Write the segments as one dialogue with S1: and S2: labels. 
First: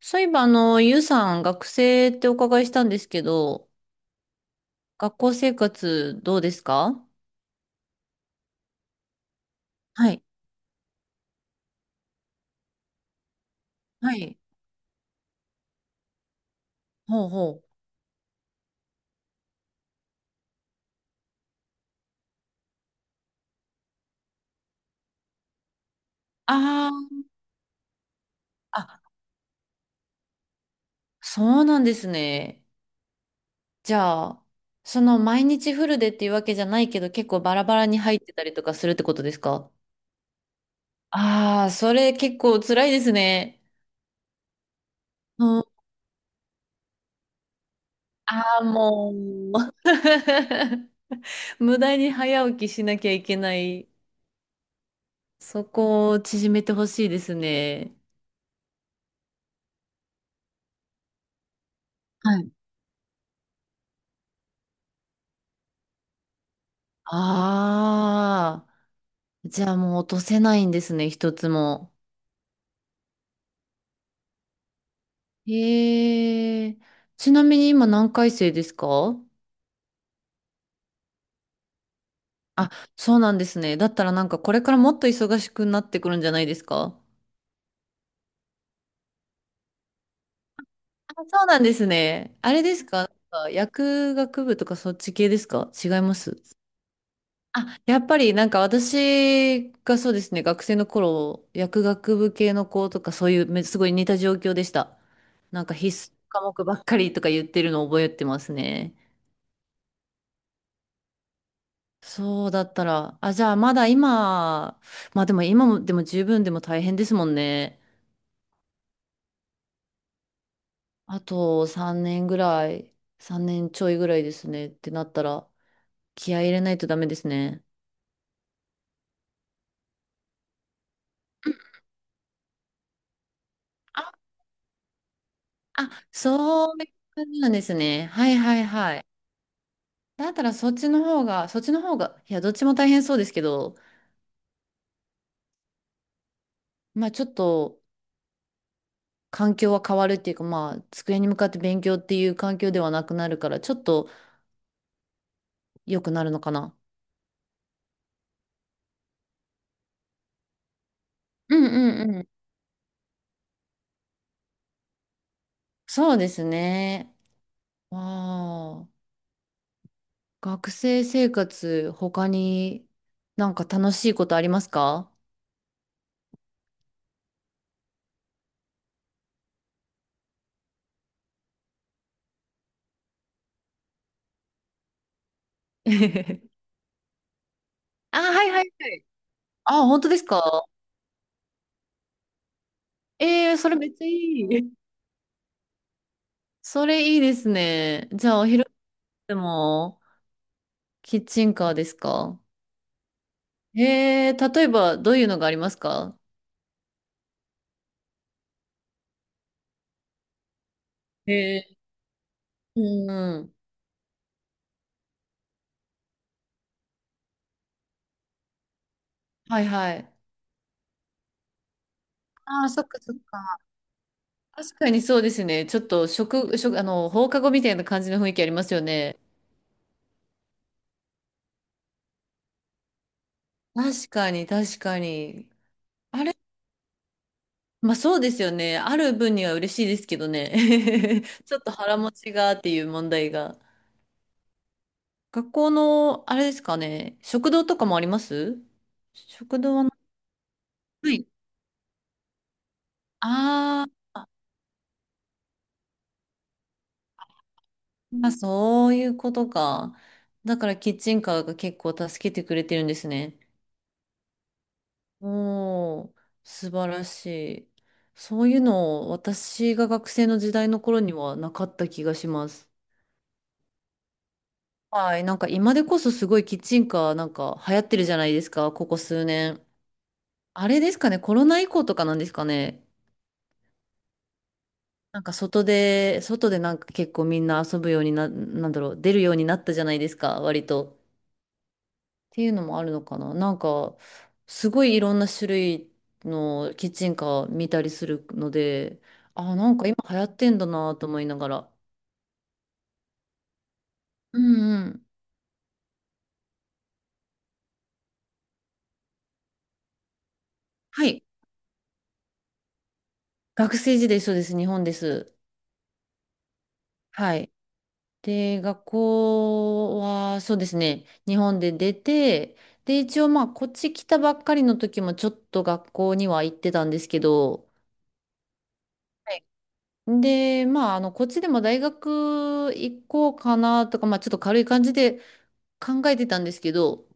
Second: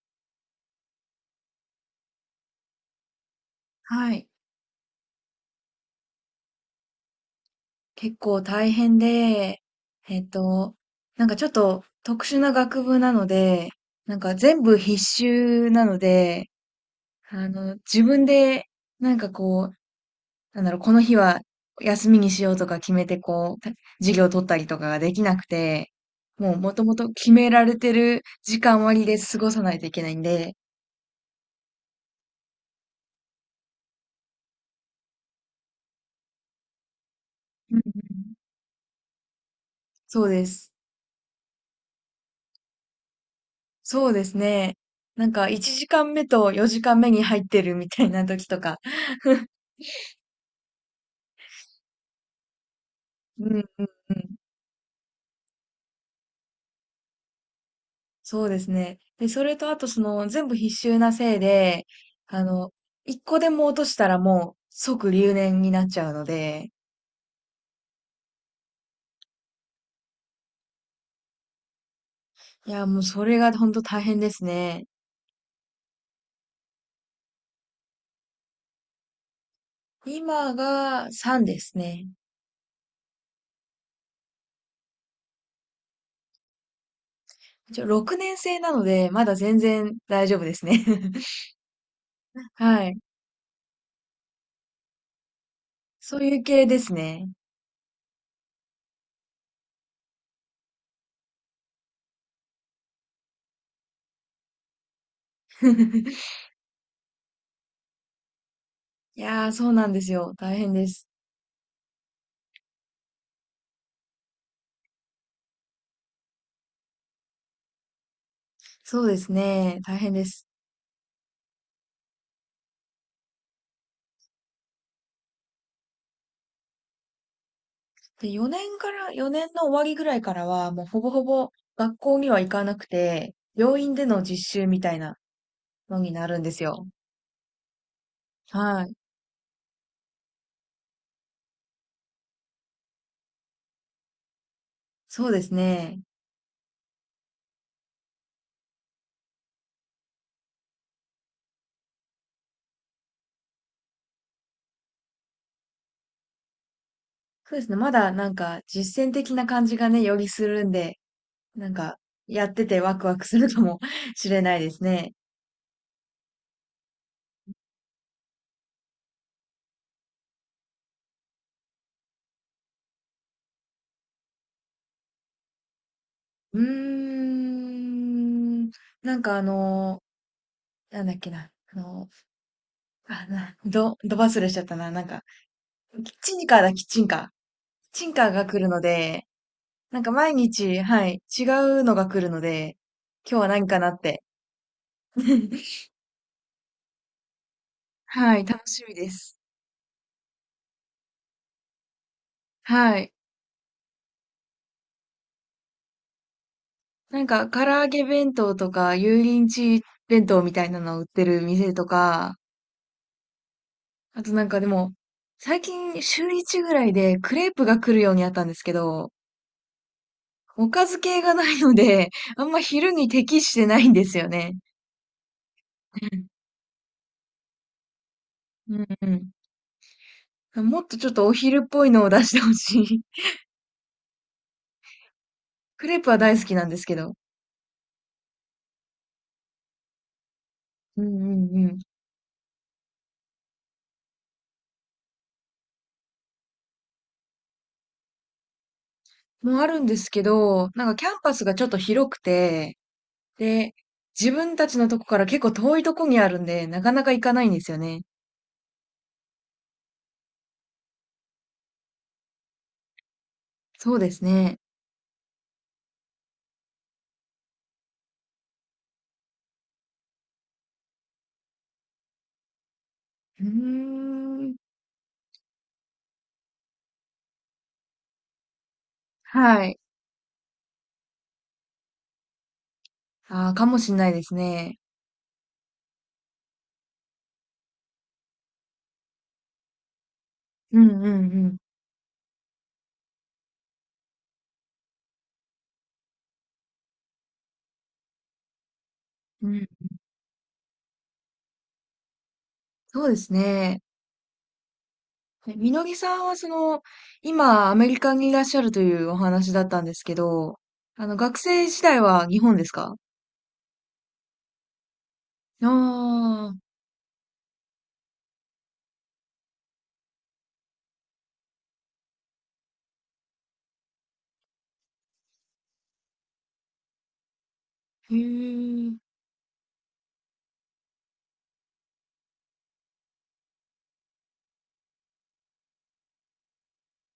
S1: そういえば、ゆうさん、学生ってお伺いしたんですけど、
S2: はい。
S1: 学校生活どうですか？
S2: 結構大変で、
S1: は
S2: え
S1: い。
S2: っと、なんかちょっと特殊な学部なので、
S1: は
S2: なんか
S1: い。
S2: 全部必修なので、
S1: ほうほう。
S2: 自分で、なんかこう、なんだろう、この日は休みにしようとか決めて、こう、授業を取ったりとかができなくて、もうもともと
S1: あ
S2: 決められてる時
S1: あ、
S2: 間
S1: あ、
S2: 割で過ごさないといけないんで、
S1: そうなんですね。じゃあ、その毎日フルでっていうわけじゃないけど、結構バラバ
S2: うん
S1: ラ
S2: う
S1: に入って
S2: ん、
S1: たりとかするってことですか？
S2: そうです。
S1: ああー、それ結構辛いですね。
S2: そうですね。なんか
S1: うん、
S2: 1時間目と4時間目に入ってるみたいな
S1: あ
S2: 時と
S1: あ、
S2: か。
S1: もう。無駄に早起きしなきゃいけ
S2: う
S1: な
S2: んうん
S1: い。
S2: うん。
S1: そこを縮めてほしいですね。
S2: そうですね。で、それとあとその全部必修なせいで、あの、一個でも落としたらもう即留年になっちゃうので、
S1: ああ、じゃあもう落とせないんですね、一つも。
S2: いや、もうそれが本当大変ですね。
S1: へえ。ちなみに今何回生ですか？
S2: 今が3ですね。
S1: あ、そうなんですね。だったらなんかこれからもっと忙しくなってくるんじゃないですか？
S2: 一応6年生なので、まだ全然大丈夫ですね。
S1: あ、そうなんですね。あれで
S2: は
S1: す
S2: い。
S1: か、なんか薬学部とかそっち系ですか？違いま
S2: そう
S1: す？
S2: いう系ですね。
S1: あ、やっぱりなんか私がそうですね、学生の頃、薬学部系の子とかそういうすごい似た状況でした。なんか必須 科目ばっかりとか言ってるのを覚えてますね。
S2: いやー、そうなんですよ。大変です。
S1: そうだったら、あ、じゃあまだ今、まあでも今もでも十分でも大変ですもんね。
S2: そうですね。大変です。
S1: あと3年ぐらい、3年ちょいぐらいですねってなったら、気合い入れないとダメですね。
S2: で、4年から、4年の終わりぐらいからは、もうほぼほぼ学校には行かなくて、病院で
S1: あ、
S2: の実習みたいな
S1: あ、
S2: のになるんです
S1: そう
S2: よ。
S1: いう感じなんですね。はいはい
S2: はい。
S1: はい。だったらそっちの方が、いや、どっちも大変そうですけど、
S2: そうですね。
S1: まあちょっと環境は変わるっていうか、まあ机に向かって勉強っていう環境ではなくなるから、ちょっと良くなるのかな。
S2: そうですね。まだなんか実践的な感じがね、よりするんで、
S1: うん
S2: なん
S1: う
S2: か
S1: んうん。
S2: やっててワクワクするかも しれないですね。
S1: そうですね。ああ、学生生活、他になんか楽しいことありますか？
S2: うーん。なんかなんだっけな。あ、ど忘れしちゃったな。なんか、キッチン カーだ、キッチンカー。キッチン
S1: あ、
S2: カー
S1: は
S2: が
S1: い
S2: 来
S1: は
S2: る
S1: い
S2: の
S1: はい。
S2: で、
S1: あ、
S2: な
S1: 本
S2: ん
S1: 当
S2: か
S1: です
S2: 毎
S1: か？
S2: 日、はい、違うのが来るので、今日は
S1: ええー、
S2: 何
S1: それ
S2: かな
S1: めっ
S2: っ
S1: ちゃい
S2: て。
S1: い。それいいですね。じゃ
S2: は
S1: あ、
S2: い、
S1: お
S2: 楽
S1: 昼
S2: しみで
S1: で
S2: す。
S1: もキッチンカーですか？
S2: はい。
S1: ええー、例えばどういうのがありますか？
S2: なんか、唐揚げ弁当とか、油淋鶏弁当みたいなのを売ってる
S1: え
S2: 店
S1: え
S2: とか、
S1: ー、うんうん。
S2: あとなんかでも、最近週1ぐらいでクレープが来るようになったんですけど、
S1: はいはい。
S2: おかず系がないので、あんま
S1: ああ、そっ
S2: 昼
S1: か
S2: に
S1: そっ
S2: 適し
S1: か。
S2: てないんですよね。
S1: 確かにそうですね。ちょっと食、食、あの、放課後みたいな感じの雰囲気あります
S2: う
S1: よ
S2: ん、う
S1: ね。
S2: ん、うん。もっとちょっとお昼っぽいのを出してほしい。
S1: 確かに、確かに。
S2: クレープは
S1: あれ、
S2: 大好きなんですけど。
S1: まあそうですよね。ある分には嬉しいですけど
S2: うん、
S1: ね。
S2: う
S1: ち
S2: ん、
S1: ょっ
S2: う
S1: と
S2: ん。
S1: 腹持ちがっていう問題が。学校の、あれですかね。食堂とかもあります？
S2: も
S1: 食
S2: あ
S1: 堂
S2: る
S1: は
S2: ん
S1: な、
S2: ですけど、なんかキャ
S1: は
S2: ン
S1: い。
S2: パスがちょっと広くて、で、
S1: あー
S2: 自分たちのとこから結構遠いとこにあるんで、なかなか行かないんですよね。
S1: あ、そういうことか。だからキッチンカーが結構助けてくれてるんですね。
S2: そうですね。
S1: おお、素晴らしい。そういうの、私が学生の時代の頃にはなかった気がします。
S2: うーん。
S1: はい、なんか今でこそすごいキッチンカーなんか流行ってるじゃないですか、ここ数年。
S2: はい。
S1: あれですかね、コロナ以降とかなんですかね。
S2: ああ、かもしんないですね。
S1: なんか外で、なんか結構みんな遊ぶようになんだろう、出るようになったじゃないですか、割
S2: うん
S1: と。
S2: うん
S1: ていうのもあるのかな。なんか、すごいいろんな種類のキッチンカー見たりするので、
S2: うん。
S1: あ、
S2: うん、
S1: なんか今流行ってんだなと思いながら。
S2: そうですね。
S1: うんうん。
S2: えみのぎさんはその、今アメリカにいらっしゃるというお話だったんですけど、
S1: はい。
S2: 学生時代は日本ですか？
S1: 学生時代そうです。日本です。
S2: ああ
S1: はい。で、学校はそうですね。日本で出て、で、一応まあ、こっち来たばっかりの時もちょっと学校には行ってたんですけど、
S2: ー、へえ。
S1: はい。で、まあ、こっちでも大学行こうかなとか、まあ、ちょっと軽い感じで考えてたんですけど、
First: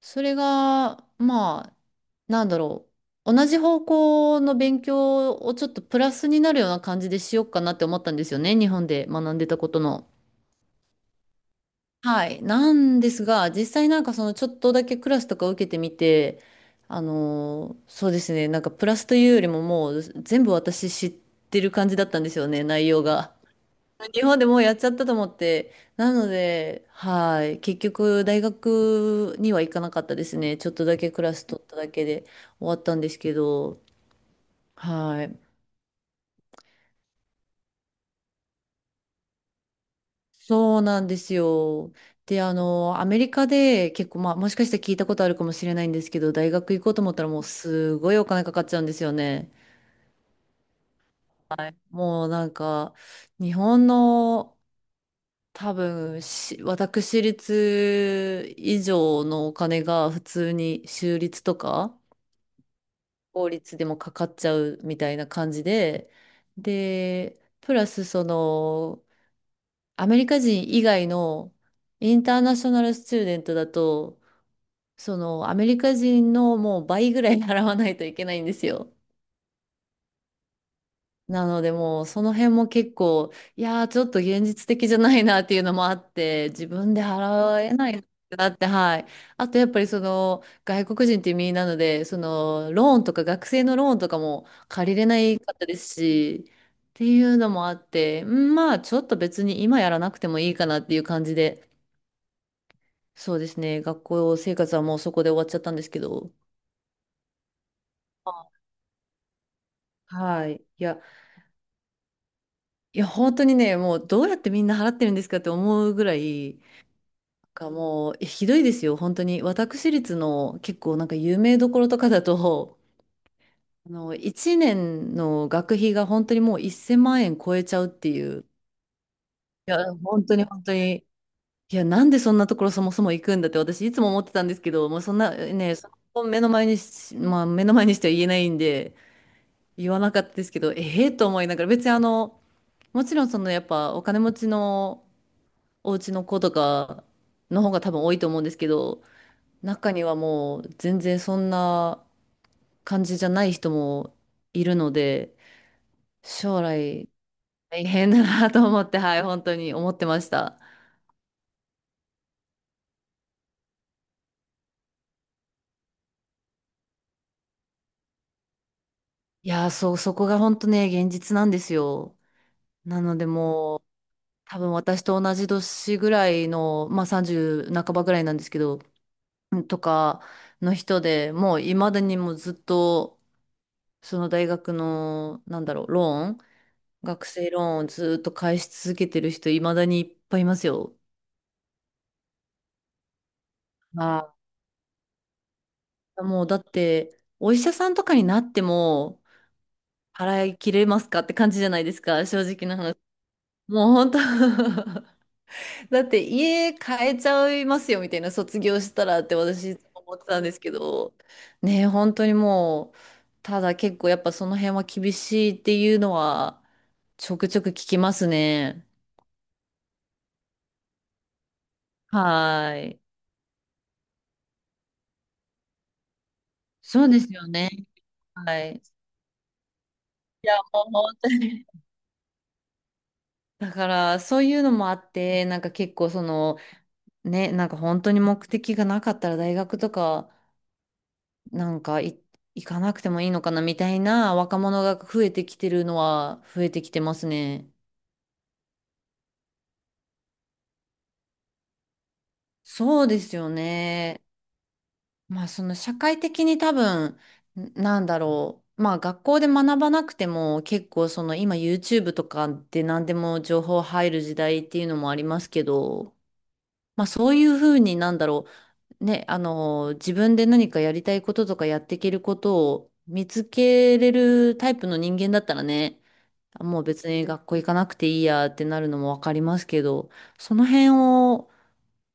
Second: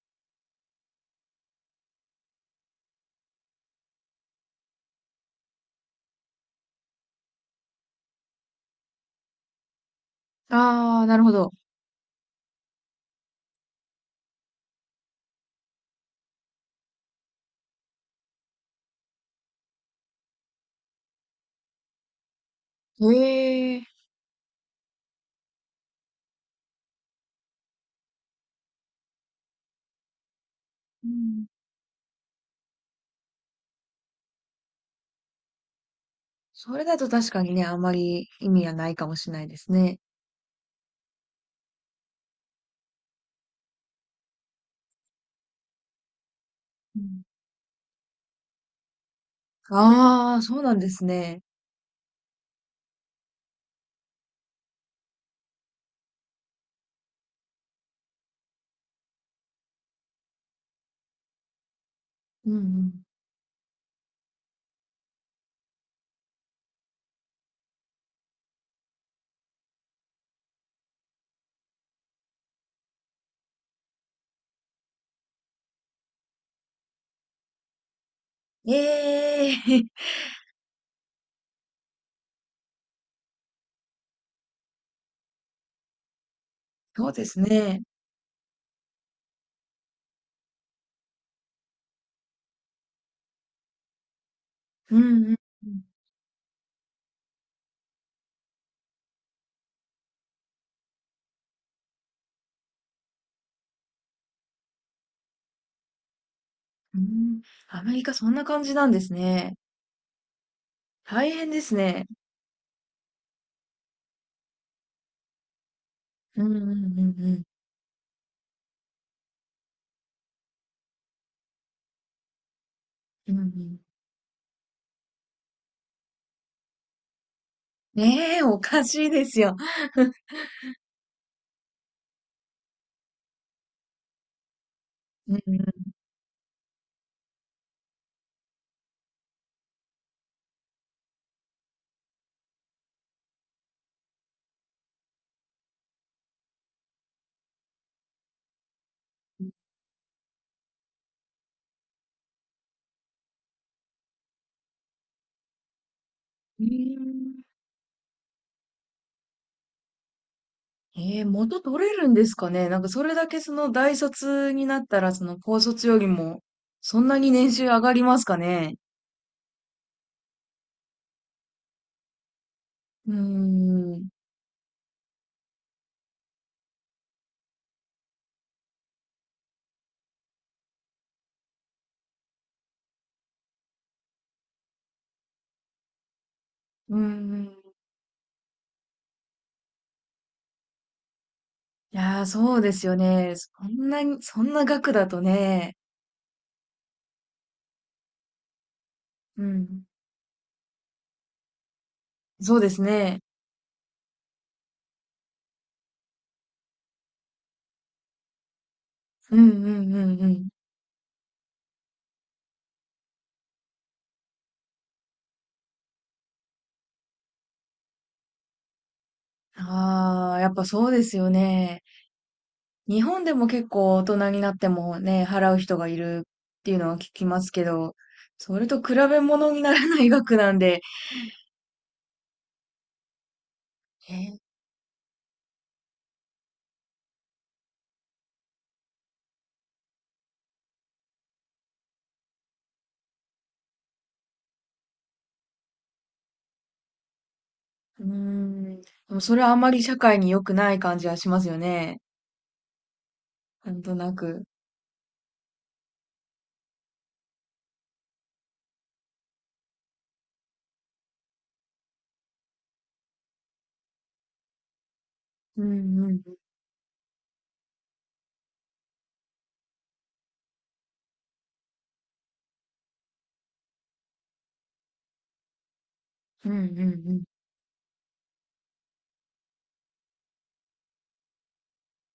S1: それが、まあ、なんだろう。同じ方向の勉強をちょっとプラスになるような感じでしようかなって思ったんですよね。日本で学んでたことの。
S2: ああ、なるほど。
S1: はい。なんですが、実際なんかそのちょっとだけクラスとか受けてみて、そうですね。なんかプラスというよりももう全部私知ってる感じだったんですよね、内容
S2: へ
S1: が。
S2: え。
S1: 日本でもうやっちゃったと思って、なので、はい、結局大学には行かなかったですね。ちょっとだ
S2: う
S1: けクラス
S2: ん、
S1: 取っただけで終わったんですけど、はい、
S2: それだと確かにね、あんまり意味がないかもしれないですね。
S1: そうなんですよ。で、アメリカで結構、まあ、もしかしたら聞いたことあるかもしれないんですけど、大学行こう
S2: う
S1: と思っ
S2: ん。
S1: たらもうすごいお金かかっちゃうんですよね。
S2: ああ、そうなんですね。
S1: もうなんか、日本の多分私立以上のお金が普通に州立とか
S2: うんうん。
S1: 法律でもかかっちゃうみたいな感じで、で、プラスその、アメリカ人以外のインターナショナルスチューデントだと、そのアメリカ人のもう倍ぐらい 払わないといけないんですよ。
S2: ええ
S1: なのでもうその辺も結構、いやーちょっと現実的じゃないなっていうのもあって、自分で
S2: そうです
S1: 払え
S2: ね。
S1: ないなって、はい。あとやっぱりその外国人っていう身なので、そのローンとか学生のローンとかも借り
S2: うん
S1: れな
S2: うん
S1: いかっ
S2: う
S1: たで
S2: ん。
S1: すし、っていうのもあって、うんまあちょっと別に今やらなくてもいいかなっていう感じで、そうですね、学校生活はもうそこで終わっちゃったんですけど、
S2: うん、アメリカそんな感じなんですね。
S1: はい。いや、
S2: 大変ですね。
S1: いや本当にね、もうどうやってみんな払ってるんですかって思うぐら
S2: うん
S1: い、
S2: うんうんうん。
S1: がもう、ひどいですよ、本当に。私立の結構なんか有名どころとかだと、
S2: うんうん。
S1: 1年の学費が本当にもう1000万円超えちゃうってい
S2: ね
S1: う。
S2: え、
S1: い
S2: おかしいですよ。
S1: や、本当に本当に。いや、なんでそんなところそもそも行くんだって私いつも思ってたんですけど、もうそんな
S2: うんう
S1: ね、
S2: ん。
S1: その目の前にし、まあ目の前にしては言えないんで、言わなかったですけど、ええと思いながら、別にもちろんそのやっぱお金持ちのお家の子とかの方が多分多いと思うんですけど、中にはもう全然そんな感じじゃない人もいるので、将
S2: えー、
S1: 来大変だなと思って、はい、本当に思ってました。
S2: 元取れるんですかね。なんかそれだけその大卒になったら、その高卒よりも、そんなに年収上がりますかね。
S1: いやー、そう、そこが本当ね、現実なんですよ。な
S2: うー
S1: のでもう、
S2: ん。
S1: 多分私と同じ年ぐらいの、まあ30半ばぐらいなんですけど、うんとかの人でもう未だにもうずっと、その大学の、なんだろう、ローン、
S2: うー
S1: 学生
S2: ん。
S1: ローンをずっと返し続けてる人、未だにいっぱいいますよ。
S2: いやー、そうですよね。そんな
S1: は
S2: に、
S1: い。
S2: そんな額だとね。
S1: もうだって、お医者さんとかになっても、
S2: うん。
S1: 払い切れますかって感じじゃないですか、正
S2: そう
S1: 直
S2: で
S1: な
S2: す
S1: 話。
S2: ね。
S1: もう本当 だって家変えちゃいますよみたいな卒業したらって
S2: うんう
S1: 私いつ
S2: ん
S1: も
S2: う
S1: 思っ
S2: ん
S1: て
S2: う
S1: たん
S2: ん。
S1: ですけど、ねえ、本当にもう、ただ結構やっぱその辺は厳しいっていうのは、ちょくちょく聞きますね。
S2: ああ、やっぱそうですよね。
S1: はい。
S2: 日本でも結構大人になってもね、払う人がいるっていうのは
S1: そ
S2: 聞
S1: うで
S2: き
S1: す
S2: ま
S1: よ
S2: すけ
S1: ね。
S2: ど、そ
S1: は
S2: れと
S1: い。
S2: 比べ物にならない額
S1: い
S2: な
S1: や、
S2: んで、
S1: もう本当に。だから、
S2: え、
S1: そういうのもあって、なんか結構その、ね、なんか本当に目的がなかったら大学とかなんか行かなくてもいいのかなみたいな若者が増えてきてるのは増えてきてますね。
S2: うーん。でもそれはあまり社会に良くない感じはしますよね。
S1: そうですよ
S2: なんとな
S1: ね。
S2: く。
S1: まあその社会的に多分なんだろう。まあ学校で学ばなくても結構その今 YouTube とかで何でも情報入る時代っていうのもあります
S2: う
S1: け
S2: んう
S1: ど、
S2: ん。
S1: まあそういうふうになんだろう。ね、自分で何かやりたいこととかやっていけることを見つけれるタイプの人間だったらね、
S2: うん
S1: あ
S2: うん
S1: もう別
S2: うん。
S1: に学校行かなくていいやってなるのもわかりますけど、その辺を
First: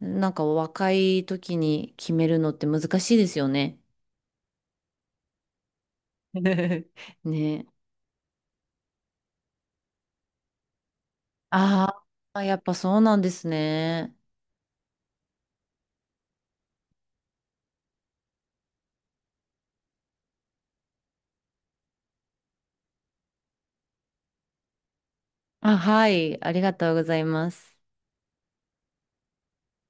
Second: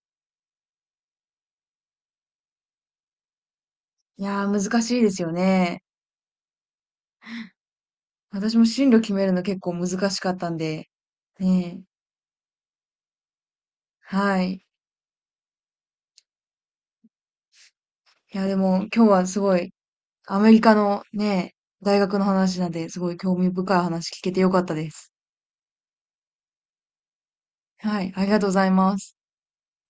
S1: なんか若い時に決めるのって難しいですよね。
S2: いやー、難しいですよね。
S1: ね。
S2: 私も進路決めるの結構難しかったんで、ね
S1: あーあ、やっぱそうなんですね。
S2: え。はい。いや、でも今日はすごい、アメリカのね、大学の話なんで、すごい興味深い話聞けてよかったです。
S1: あ、はい、ありがとうございます。
S2: はい。ありがとうございます。